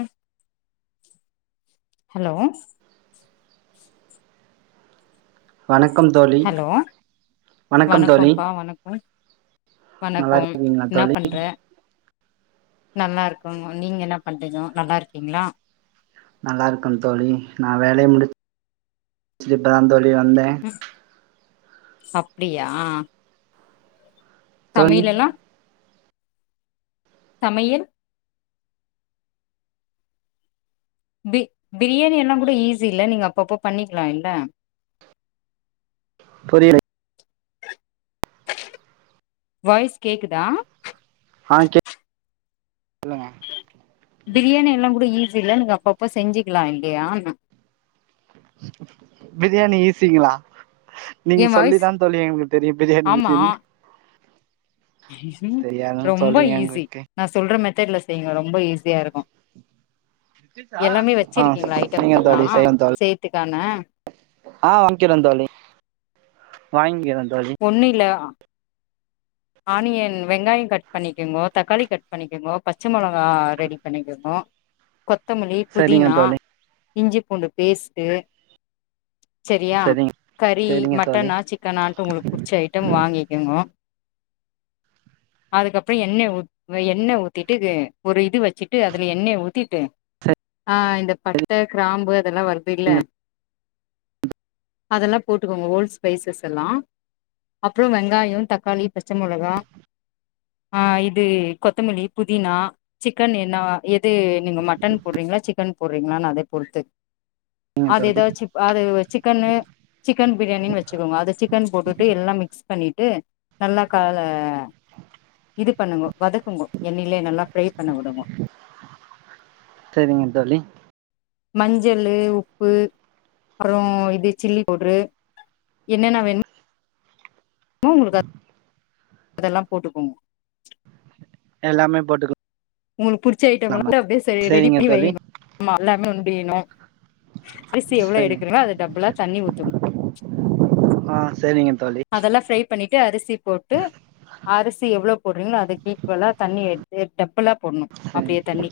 ம் ஹலோ வணக்கம் தோழி ஹலோ வணக்கம் தோழி வணக்கோம்ப்பா வணக்கோ நல்லா வணக்கோம் இருக்கீங்களா ன்னா தோழி பண்ற நல்லா இருக்குங்க நீங்க என்ன பண்றீங்கோ நல்லா இருக்கீங்ளா நல்லா இருக்கோ தோழி நா வேலைய முடிச்சி இப்ப தா தோழி வந்தே அப்டியா தோழி சமையல் எல்லா சமையல் பி பிரியாணி எல்லா கூட ஈஸி இல்ல நீங்க அப்பப்ப பண்ணிக்கலா இல்ல புரிய வாய்ஸ் கேக்குதா ஆ கேக் சொல்லுங்க பிரியாணி எல்லா கூட ஈஸி இல்ல நீங்க அப்பப்ப செஞ்சிக்கலா இல்லையா பிரியாணி ஈசிங்களா ஏ நீங்க சொல்லி வாய்ஸ் தா தோழி எங்களுக்கு தெரியு பிரியாணி ஈசினு ம் தெரியாதுன்னு ரொம்ப தோழி ஈஸி எங்களுக்கு நா சொல்ற மெத்தட்ல செய்ங்கோ ரொம்ப ஈஸியா இருக்கு எல்லாமே ஆ வெச்சிருக்கீங்களா ஐட்டம்ஸ் சரிங்க எல்லா தோழி செய்றே தோழி செய்ர்துக்கான ஆ வாங்கிறேந் தோழி வாங்கிற தோழி ஒன்னு இல்லே ஆனியன் வெங்காயொ கட் பண்ணிக்கெங்கோ தக்காளி கட் பண்ணிக்கெங்கோ பச்ச மொளகா ரெடி பண்ணிக்கோனு கொத்தமல்லி சரிங்க புதினா தோழி இஞ்சி பூண்டு பேஸ்ட்டு செரியா சரிங்க கறி சரிங்க தோழி மட்டனா சிக்கனான்ட்டு உங்களுக்கு புடிச்ச ஐட்டம் வாங்கிக்கெங்கோ அதுக்கப்பறோ எண்ணய எண்ணெ ஊத்திட்டு வெ ஒரு இது வெச்சிட்டு அதுல எண்ணெய ஊத்திட்டு ஆ இந்த சரிங்க பட்ட கிராம்பு அதெல்லா வறுப்பே இல்ல அதெல்லா போட்டுக்கோங்க ஓல் ஸ்பைசஸ் எல்லா அப்பறொ வெங்காயோ தக்காளி பச்ச மொளகா இது கொத்தமல்லி புதினா சிக்கன் என்னவா எது நீங்க மட்டன் போட்றீங்களா சிக்கன் போட்றீங்களா னா அதே பொறுத்து சரிங்க அது தோழி எதா சிக் அது சிக்கன்னு சிக்கன் பிரியாணின்னு வெச்சுக்கோங்க அத சிக்கன் போட்டுட்டு எல்லா மிக்ஸ் பண்ணிட்டு நல்லா கா ல இது பண்ணுங்கோ வதக்குங்கோ எண்ணெயிலே நல்லா ஃப்ரை பண்ண உடுங்கோ செரிங்க தோழி மஞ்சளு உப்பு அப்பறோ இது சில்லி பவ்டரு என்னன்ன வேணு மோ உங்க அதெல்லா போட்டுக்கோ எல்லாமே போட்டுக்கொ உங்களுக்கு புடிச்ச ஐட்டம் எல்லா ட்டு அப்டியே செ ரெடி சரிங்க பண்ணி தோழி வைங்கோ ஆமா எல்லாமே உண்டிணு அரிசி எவ்ளோ சரி எடுக்கீறீங்கோ அது டப்புல தண்ணி ஊத்துனு ஆ செரிங்க தோழி அதெல்லா ஃப்ரை பண்ணிட்டு அரிசி போட்டு அரிசு எவ்ளோவ் போட்றீங்களோ அதுக் ஈக்வெல்லா தண்ணி எடு எ டப்புள்ளா போடணு சரிங்க அப்பிடியே தண்ணி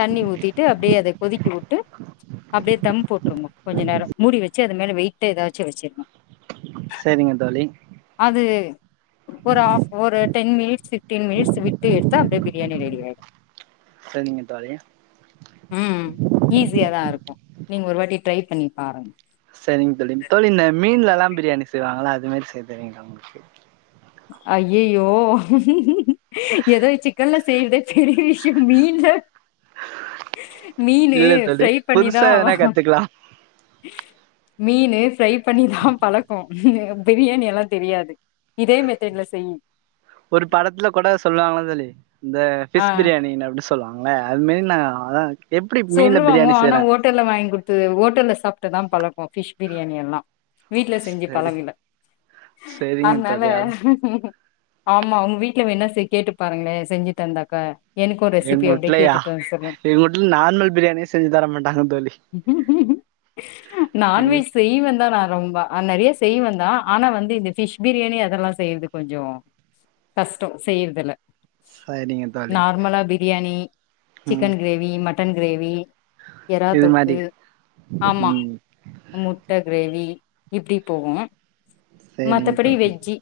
தண்ணி ஊத்திட்டு அப்பிடியே அத கொதிக்கு உட்டு அப்பிடியே தம் போட்டுருனு கொஞ்சொ நேரொ மூடி வெச்சு அது மேல வெயிட்ட எதாச்சு வெச்சுருனு செரிங்க தோழி அது ஒரு ஆஃப் ஒரு டென் மினிட்ஸ் ஃபீப்டீன் மினிட்ஸ் விட்டு எடுத்தா அப்டியே பிரியாணி ரெடியாயிரு செரிங்க தோழி ம் ஈஸியா தா இருக்கு நீங்க ஒரு வாட்டி ட்ரை பண்ணி பாருங் செரிங்க தோழி தோழி ன் இந்த மீன்ல எல்லாம் பிரியாணி செய்வாங்கள அது மாரி செய் தெரியுங்ளா உங்களுக்கு அய்யய்யோ எதோ சிக்கன்ல செய்றதே பெரிய விஷ்யொ மீன்ல மீனு இல்ல தோழி ஃப்ரை பண்ணிதா புதுசா எதனா கத்துக்கலா மீனு ஃப்ரை பண்ணிதா பழக்கோ பிரியாணி எல்லா தெரியாது இதே மெத்தட்ல செயி ஒரு படத்துல கூட சொல்லுவாங்கள தோழி இந்த ஆ ஃபிஷ் பிரியாணின்னு அப்டி சொல்லுவாங்கள அது மாரி நா அதா எப்டி மீன்ல சொல்லுவாங்க பிரியாணி ஆனா செய்றா ஹோட்டல்ல வாங்கி குடுத்தது ஹோட்டல்ல சாப்ட்டுதா பழக்கோ ஃபிஷ் பிரியாணி எல்லா வீட்ல செஞ்சு சரி பழகில சரிங்க அத்னால தோழி அது ஆமா அவங்க வீட்ல வேண்னா கேட்டு பாருங்களே செஞ்சு தந்தாக்க எனக்கு ரெசிபி அப்டியே கேட்டுட்டு வந்து சொல்லுங் ல் நார்மல் பிரியாணியே செஞ்சு தர மாட்டாங்க தோழி எங்க நான்வெஜ் செய்வந்தா நா ரொம்ப ஆ நறையா செய்வந்தான் ஆனா வந்து இந்த ஃபிஷ் பிரியாணி அதெல்லா செய்றது கொஞ்சொ கஷ்டொ செய்றதுல்ல சரிங்க தோழி நார்மலா பிரியாணி ம் சிக்கன் க்ரேவி மட்டன் க்ரேவி எறா இது தொக்கு மாரி ஆமா ம் முட்ட கிரேவி இப்டி போவோ சரிங்க மத்தபடி தோழி வெஜ்ஜி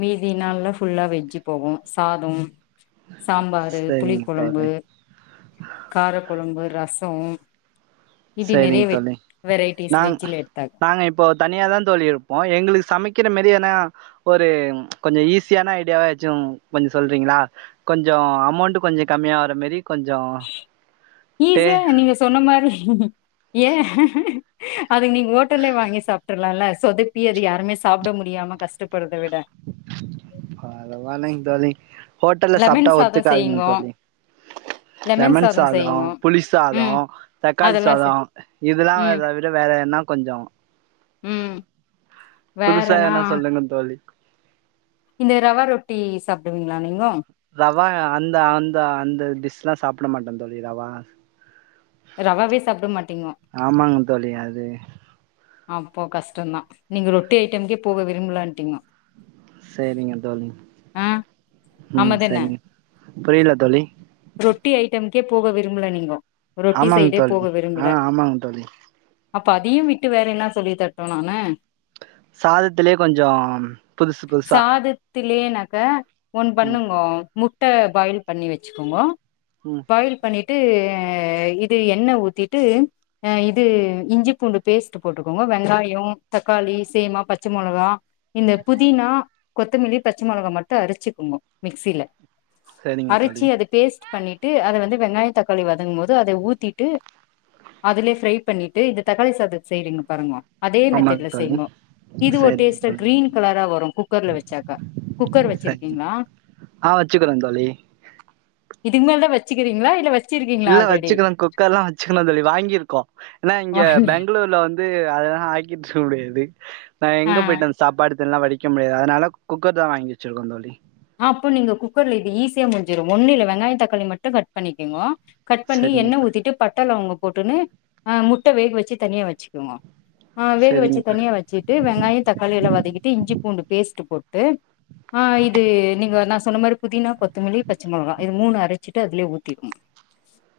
மீதி நாள்ல ஃபுல்லா வெஜ்ஜி போவோ சாதம் சாம்பாரு புளிக் சரிங்க கொழம்பு தோழி காரக் கொழம்பு ரசோம் இப்டி நிறைய சேரிங் வெட் தோழி வெரைட்டிஸ் நாங் வெஜ்ஜில எட்த்தாங் நாங்க இப்போ தனியாதாந் தோழி இருப்போ எங்ளுகு சமைக்கிற மேரி எனா ஒரு கொஞ்சோ ஈஸியான ஐடியாவாச்சு கொஞ்சோ சொல்றீங்கிளா கொஞ்சோ அமௌண்ட்டு கொஞ்சோ கம்மியாவற மேரி ஈஸியா நீங்க சொன்ன மாரி ஏ அதுக்கு நீங்க ஹோட்டல்லே வாங்கி சாப்ட்ரலால்ல சொதப்பி அது யாருமே சாப்ட முடியாம கஷ்டப்படறத விட பரவாலைங் தோழி ஹோட்டல்ல லெமன் சாப்டா சாதோ ஒத்துகாதுங்க செய்ங்கோ தோழி லெமன் சாதோ புளி சாதோ ம் தக்காளி அதெல்லா செ சாதோ இதெலா ம் [unintelligible] ட வேற என்னாக் கொஞ்சோ ம் புதுசா எதனா வேறனா சொல்லுங்க தோழி இந்த ரவா ரொட்டி சாப்டுவீங்ளா நீங்கோ ரவா அந்த அந்த அந்த டிஷ்லா சாப்ட மாட்டந் தோழி ரவா ரவாவே சாப்ட மாட்டிங்கோ ஆமாங்க தோழி அது அப்போ கஷ்டந்தா நீங்க ரொட்டி ஐட்டம்கே போக விரும்பலன்ட்டீங்கோ சேரிங்க தோழி ஆ ம் ஆமாதான சரிங்க புரில தோழி ரொட்டி ஐட்டம்கே போக விரும்பல நீங்கோ ரொட்டி ஆமாங்க சைடே தோழி போக ஆ விரும்பல ஆமாங்க தோழி அப்ப அதியு விட்டு வேற என்ன சொல்லி தரட்டு நானு சாதத்திலே கொஞ்சம் புதுசு புதுசா தில்லியேனக்கே ஒன் ம் பண்ணுங்கோ முட்ட பாயில் பண்ணி வெச்சுகோங்கோ ம் பாயில் பண்ணிட்டு இது எண்ணெ ஊத்திட்டு அ இது இஞ்சி பூண்டுப் பேஸ்ட்டு போட்டுகோங்க வெங்காயோ தக்காளி சேமா பச்ச மொளகா இந்த புதினா கொத்தமிலி பச்சமொளகா மட்டு அரச்சிகோங்கோ மிக்சில சரிங்க அரச்சி தோழி அதப் பேஸ்ட்டு பண்ணிட்டு அத வந்து வெங்காய தக்காளி வதங்கும்மோது அதெ ஊத்திட்டு அதுலே ஃப்ரைப் பண்ணிட்டு இந்த தக்காளி சாதத செய்றீங்க பாருங்கோ அதே ஆமாங்க மெத்தேட்ல தோழி செய்ங்கோ இது ஒரு சரிங்க டேஸ்ட தோழி க்ரீன் கலரா வரு குக்கர்ல வெச்சாக்கா குக்கர் சரிங்க வெச்சிருக்கீங்ளா ஆ வெச்சுகுறோந் தோழி இதுக்மேல்தா வெச்சுகிறீங்ளா இல்ல வெச் இல்ல வெச்சுகிறங் குக்கர்லா வெச்சுகிணுந் தோழி வாங்கிருக்கோ எனா இங்க வாங்கி பெங்களூர் ல வந்து அதலா ஆக்கிட்ருக்க முடியாது நா எங்க ஆ போயிட்டே சாப்பாடுத் இதெல்லா வடிக்கம் முடியாது அதனால குக்கர்தா வாங்கி வெச்சிருக்கோந் தோழி அப்போ நீங்க குக்கர்ல இது ஈஸியா முட்ஞ்சிரு ஒன்னு இல்ல வெங்காயந் தக்காளி மட்டு கட் பண்ணிகிங்கோ கட் பண்ணி சரிங்க எண்ணெ தோழி ஊத்திட்டு பட்ட லவங்க போட்டுனு அ முட்ட வேக வெச்சி தனியா வெச்சுகோங்கோ ஆ வேக சரிங்க வெச்சித் தோழி தனியா வெச்சிட் டு வெங்காயத் தக்காளி எல்லா வதக்கிட்டு இஞ்சி பூண்டு பேஸ்ட்டு போட்டு ஆ இத் இது நீங்க நா சொன்ன மாரி புதினா கொத்தமிலி பச்ச மொளகா இது மூனு அரச்சிட்டு அதுலே ஊத்திட்னு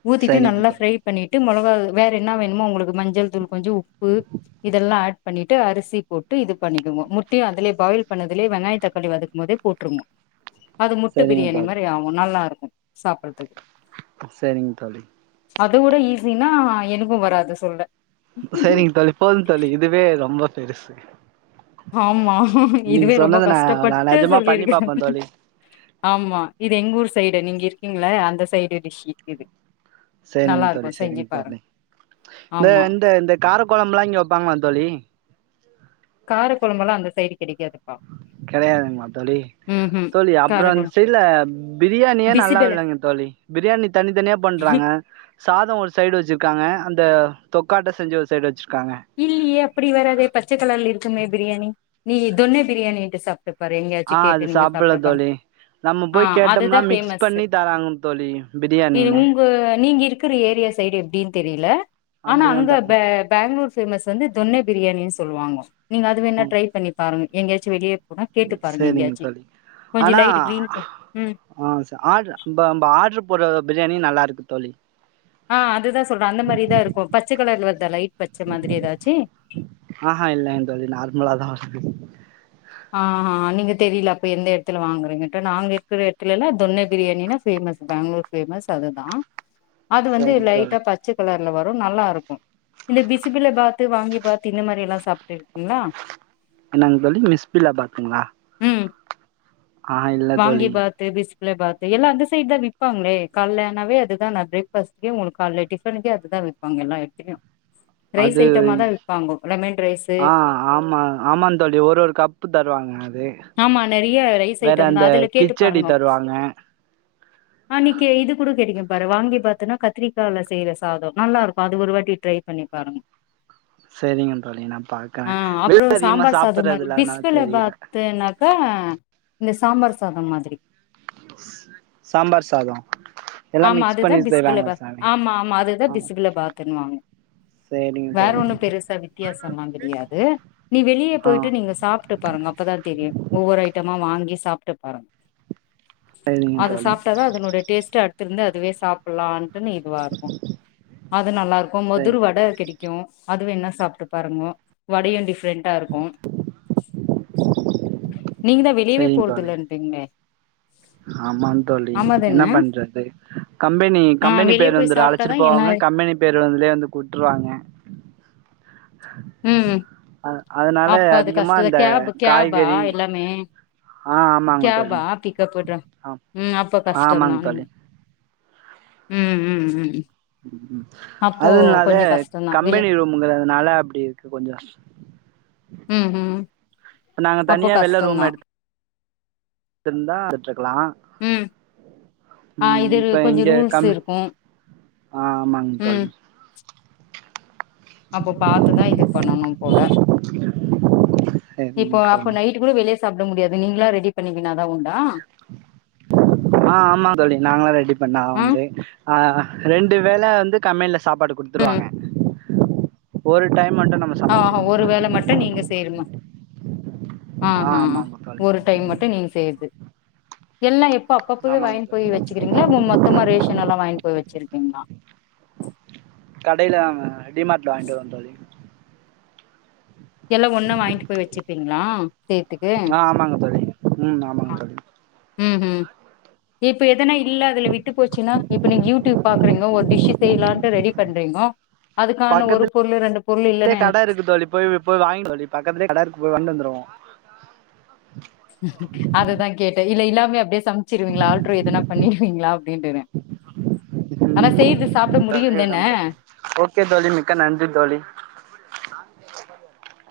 ஊத்திட்டு சரிங்க நல்லா தோழி ஃப்ரைப் பண்ணிட்டு மொளகா வேற என்னா வேணுமோ உங்குளுக்கு மஞ்சள்தூள் கொஞ்சோ உப்பு இதெல்லா ஆட் பண்ணிட்டு அரிசிப் போட்டு இது பண்ணிகோங்கோ முட்டையு அதலேப் பாயில் பண்ணதுலே வெங்காயத் தக்காளி வதக்கும்மோதுப் போட்ருங்கோ அது முட்ட சரிங்க பிரியாணி தோழி மாரி ஆவு நல்லாருக்கு சாப்பறதுக் செரிங் தோழி அதோட ஈஸினா எனக்கு வராது சொல்ல சேரிங்க தோழி போது தோழி இதுவே ரொம்ப பெருசு ஆமா நீங்க இதுவே ரொம்ப சொன்னது நா நா கஷ்டப்பட்டு நெஜமா பண்ணி சொல்லிருக்கே பாப்பே தோழி ஆமா இது எங்க ஊர் சைடு நீங்க இருக்கீங்கள அந்த சைடு டிஷ் இது சரிங்க நல்லா தோழி இருக்கு செஞ்சு சரிங்க தோழி பாருங்க இந்த ஆமா இந்த இந்த காரக் குழம்புல்லா இங்க வைப்பாங்களா தோழி கார குழம்பெல்லா அந்த சைடு கெடைக்காதுப்பா கெடையாதுங்களா தோழி ம் ம் தோழி அப்றோ இந்த காரக்கொழம்பு சைட்ல பிரியாணியே நல்லா பிசிபெல இல்லங்க தோழி பிரியாணி தனித்தனியா பண்றாங்க சாதோ ஒரு சைடு வச்சுருக்காங்க அந்த தொக்காட்ட செஞ்சு ஒரு சைடு வச்சுருக்காங்க இல்லியே அப்டி வராதே பச்ச கலர்ல இருக்குமே பிரியாணி நீ தொன்னே பிரியாணின்ட்டு சாப் ப்பப் பாரு ஆ எங்கயாச்சு அது கேட்டு நீங்க சாப்புட்ல சாப்ட்டுப் பாருங்க தோழி நம்ம ஆ போய் கேட்டோம்னா அதுதா மிக்ஸ் ஃபேமஸ் பண்ணி தராங்கன்னு தோழி பிரியாணினு அ நீங்க இருக்கிற ஏரியா சைடு எப்டின்னு தெரியல ஆனா அப்டிதா அங்க ப தராங்க பெங்ளூர் சை பேமஸ் வந்து தொன்னே பிரியாணின்னு சொல்லுவாங்க நீங்க அது வேணா ம் ட்ரை பண்ணி பாருங்க எங்கயாச்சு வெளியே வேணா கேட்டு பாருங்க சேரிங்க எங்கயாச்சி தோழி கொஞ்சோ ஆனா லைட்டு கிரீன் க ம் ஆ ச ஆட்ரு ஆர்டரு போட்ற பிரியாணி நல்லாருக்கு தோழி ஆ அது தா சொல்ற அந்த மாரிதா இருக்கு பச்ச கலர்ல வருதா லைட் பச்ச மாதிரி ஏதாச்சு ஆஹா இல்லங் தோழி நார்மலா தா வருது ஆ நீங்க தெரில அப்ப எந்த இடத்துல வாங்குறீங்கன்ட் நாங்க இருக்கிற இடத்துலலா தொன்னே பிரியாணின்னா ஃபேமஸ் பெங்ளூர் பேமஸ் அதுதா அது வந்து சேரிங்க தோழி லைட்டா பச்ச கலர்ல வரு நல்லாருக்கு இந்த பிசுபிலாபாத்து வாங்கிபாத்து இந்த மாரி எல்லா சாப்ட்டுருக்கீங்களா என்னங்க தோழி மிஸ்பில்லா பாத்துங்களா ம் ஆஹா இல்ல தோழி வாங்கிபாத் து பிஸ்பில்லாபாத்து எல்லா அந்த சைட் தா விப்பாங்களே காலைல ஆனாவே அதுதா நா பிரேக் பாஸ்ட்க்கே காலைல டிஃப னுக்கே அதுதா விப்பாங்க எல்லா எடத்துலயு ரைஸ் அது ஐட்டமா தா விப்பாங்க லெமன் ரைஸ்ஸு ஆ ஆமா ஆமாங் தோழி ஒரு ஒரு கப்பு தருவாங்க அது ஆமா நெறைய ரைஸ் வேற ஐட்டந் தா அந்த அதுல கேட்டு கிச்சடி பாருங்கோ தருவாங்க ஆ நீக்க இது கூட கேட்டிங்க பாரு வாங்கிபாத்துன்னா கத்திரிக்காய்ல செய்ற சாதோ நல்லாருக்கு அது ஒரு வாட்டி ட்ரை பண்ணி பாருங்க சேரிங்க தோழி நா பாக்குறே ஆ வெ அப்றோ [inaudible] அதிகமா சாப்புறது இல்ல அதனால தெரில துனாக்க இந்த சாம்பார் சாதோ மாதிரி சம்பார் சாதோ எல்லா ஆமா மிக்ஸ் அதுதா பண்ணி செய்வாங்க பிஸ்பிலாபாத் சாமி ஆமா ஆமா அதுதா ஆ பிஸ்பிலாபாத்துனுவாங்க சேரிங்க வேற தோழி ஒண்ணு பெருசா வித்தியாசம்லா தெரியாது நீ வெளியே ஆ போய்ட்டு நீங்க சாப்ட்டு பாருங்க அப்பதா தெரியு ஒவ்வொரு ஐட்டமா வாங்கி சாப்ட்டு பாருங்க சரிங்க அத தோழி சாப்ட்டாதா அதனுடைய டேஸ்ட் அடுத்திருந்து அதுவே சாப் லாம்ட்டு இதுவாருக்கு அது நல்லாருக்கு சரி மிதுர் வட கிடை க்கு அதுவேணா சாப்ட்டு பாருங்க வடையு டிஃப்ரெண்ட் இருக்கு நீங்க தா வெளியவே போறதில்லன்றீங்களே ஆமாங் தோழி என்ன பண்றது கம்பெனி ஆ கம்பெனி வெளிய போய் பேருந்துல அழச்சிட்டு சாப்ட்டாதா என்ன போவாங்க கம்பெனி பேருந்துலே வந்து உட்ருவாங்க ம் அ அதனால அப்ப அது அதிகமா கஷ்டதா இந்த கேப் கேபா காய்கறி எல்லாமே ஆ ஆமாங்க தோழி கேபா பிக்கப் டிராப் ஆ ம் அப்போ கஷ்டம் தா ஆமாங்க தோழி ம் ம் ம் அப்போ அதுனால கொஞ்சோ கஷ்டந்தா வெளி கம்பெனி ரூம்ங்கறதுனால அப்டி இருக்கு கொஞ்சோ ம் ம் இப்ப நாங்க அப்போ தனியா வெள்ள ரூம் கஷ்டந்தா எடுத் திர்ந்தா விட்டுருக்கலா ம் ஆ ம் இது இப்ப கொஞ்சோ இங்க ரூல்ஸ் கம்மி இருக்கு ஆ ஆமாங் ம் அப்ப பாத்துதா இது பண்ணணு போல இப்போ சரிங்க அப்ப தோழி நைட் டு கூட வெளியே சாப்ட முடியாது நீங்ளா ரெடி பண்ணிகினாதா உண்டா ஆ ஆமா தோழி நாங்களா ரெடி பண்ணா தா ஆ உண்டு ஆ ரெண்டு வேள வந்து கம்பெனில சாப்பாடு ம் குடுத்துருவாங்க ஒரு டைம் மட்டு நம்ம ஆ ஆஹா சமைச்சுக்கணு ஒரு தோழி வேள மட்டு நீங்க செய்யனுமா ஆ ஹா ஆமாங்க தோழி ஒரு டைம் மட்டு நீங்க செய்றது எல்லா எப்ப அப்பப்பயே ஆமாங்க வாங்கின் போய் தோழி வச்சிக்கிறீங்களா இப்ப மொத்தமா ரேஷ் எண்ணலா வாங்கி போய் வச்சிருக்கீங்ளா கடையில அங்க டிமார்ட்ல வாங்கிட்டு வருவோ தோழி எல்லாம் ஒன்னா வாங்கிட்டு போய் வச்சிருப்பீங்ளா செய்றதுக்கு ஆ ஆமாங்க தோழி ம் ஆமாங்க தோழி ம் ம் இப்போ எதுனா இல்ல அதுல விட்டு போச்சுன்னா இப்ப நீங்க யூடியூப் பாக்குறீங்க ஒரு டிஷு செய்லான்ட்டு ரெடி பண்றீங்கோ அதுக்கான ஒரு பக்கத்துலே பொருளு ரெண்டு பொருளு இல்லனா என்ன கட இருக்கு தோழி போய் போய் வாங்கிட்டு வாடி பக்கத்துலேயே கட இருக்கு போய் வந்து வந்துருவோ அததா கேட்ட இல்ல இல்லாமயே அப்டியே சம்ச்சிருவீங்ளா ஆல்ட்ர் எதுனா பண்ணிருவீங்ளா அப்டின்டுற ஆனா செய்ற்து இத அப்டியே விட மாட்டே ப்ரோ ஓகே தோழி மிக்க நன்றி தோழி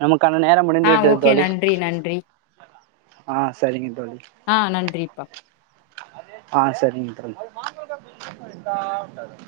நமக்கான நேரம் ஆ முடிஞ்சிட்டு ஓகே தோழி நன்றி நன்றி ஆ சரிங்க தோழி ஆ நன்றிப்பா ஆ சேரிங்க தோழி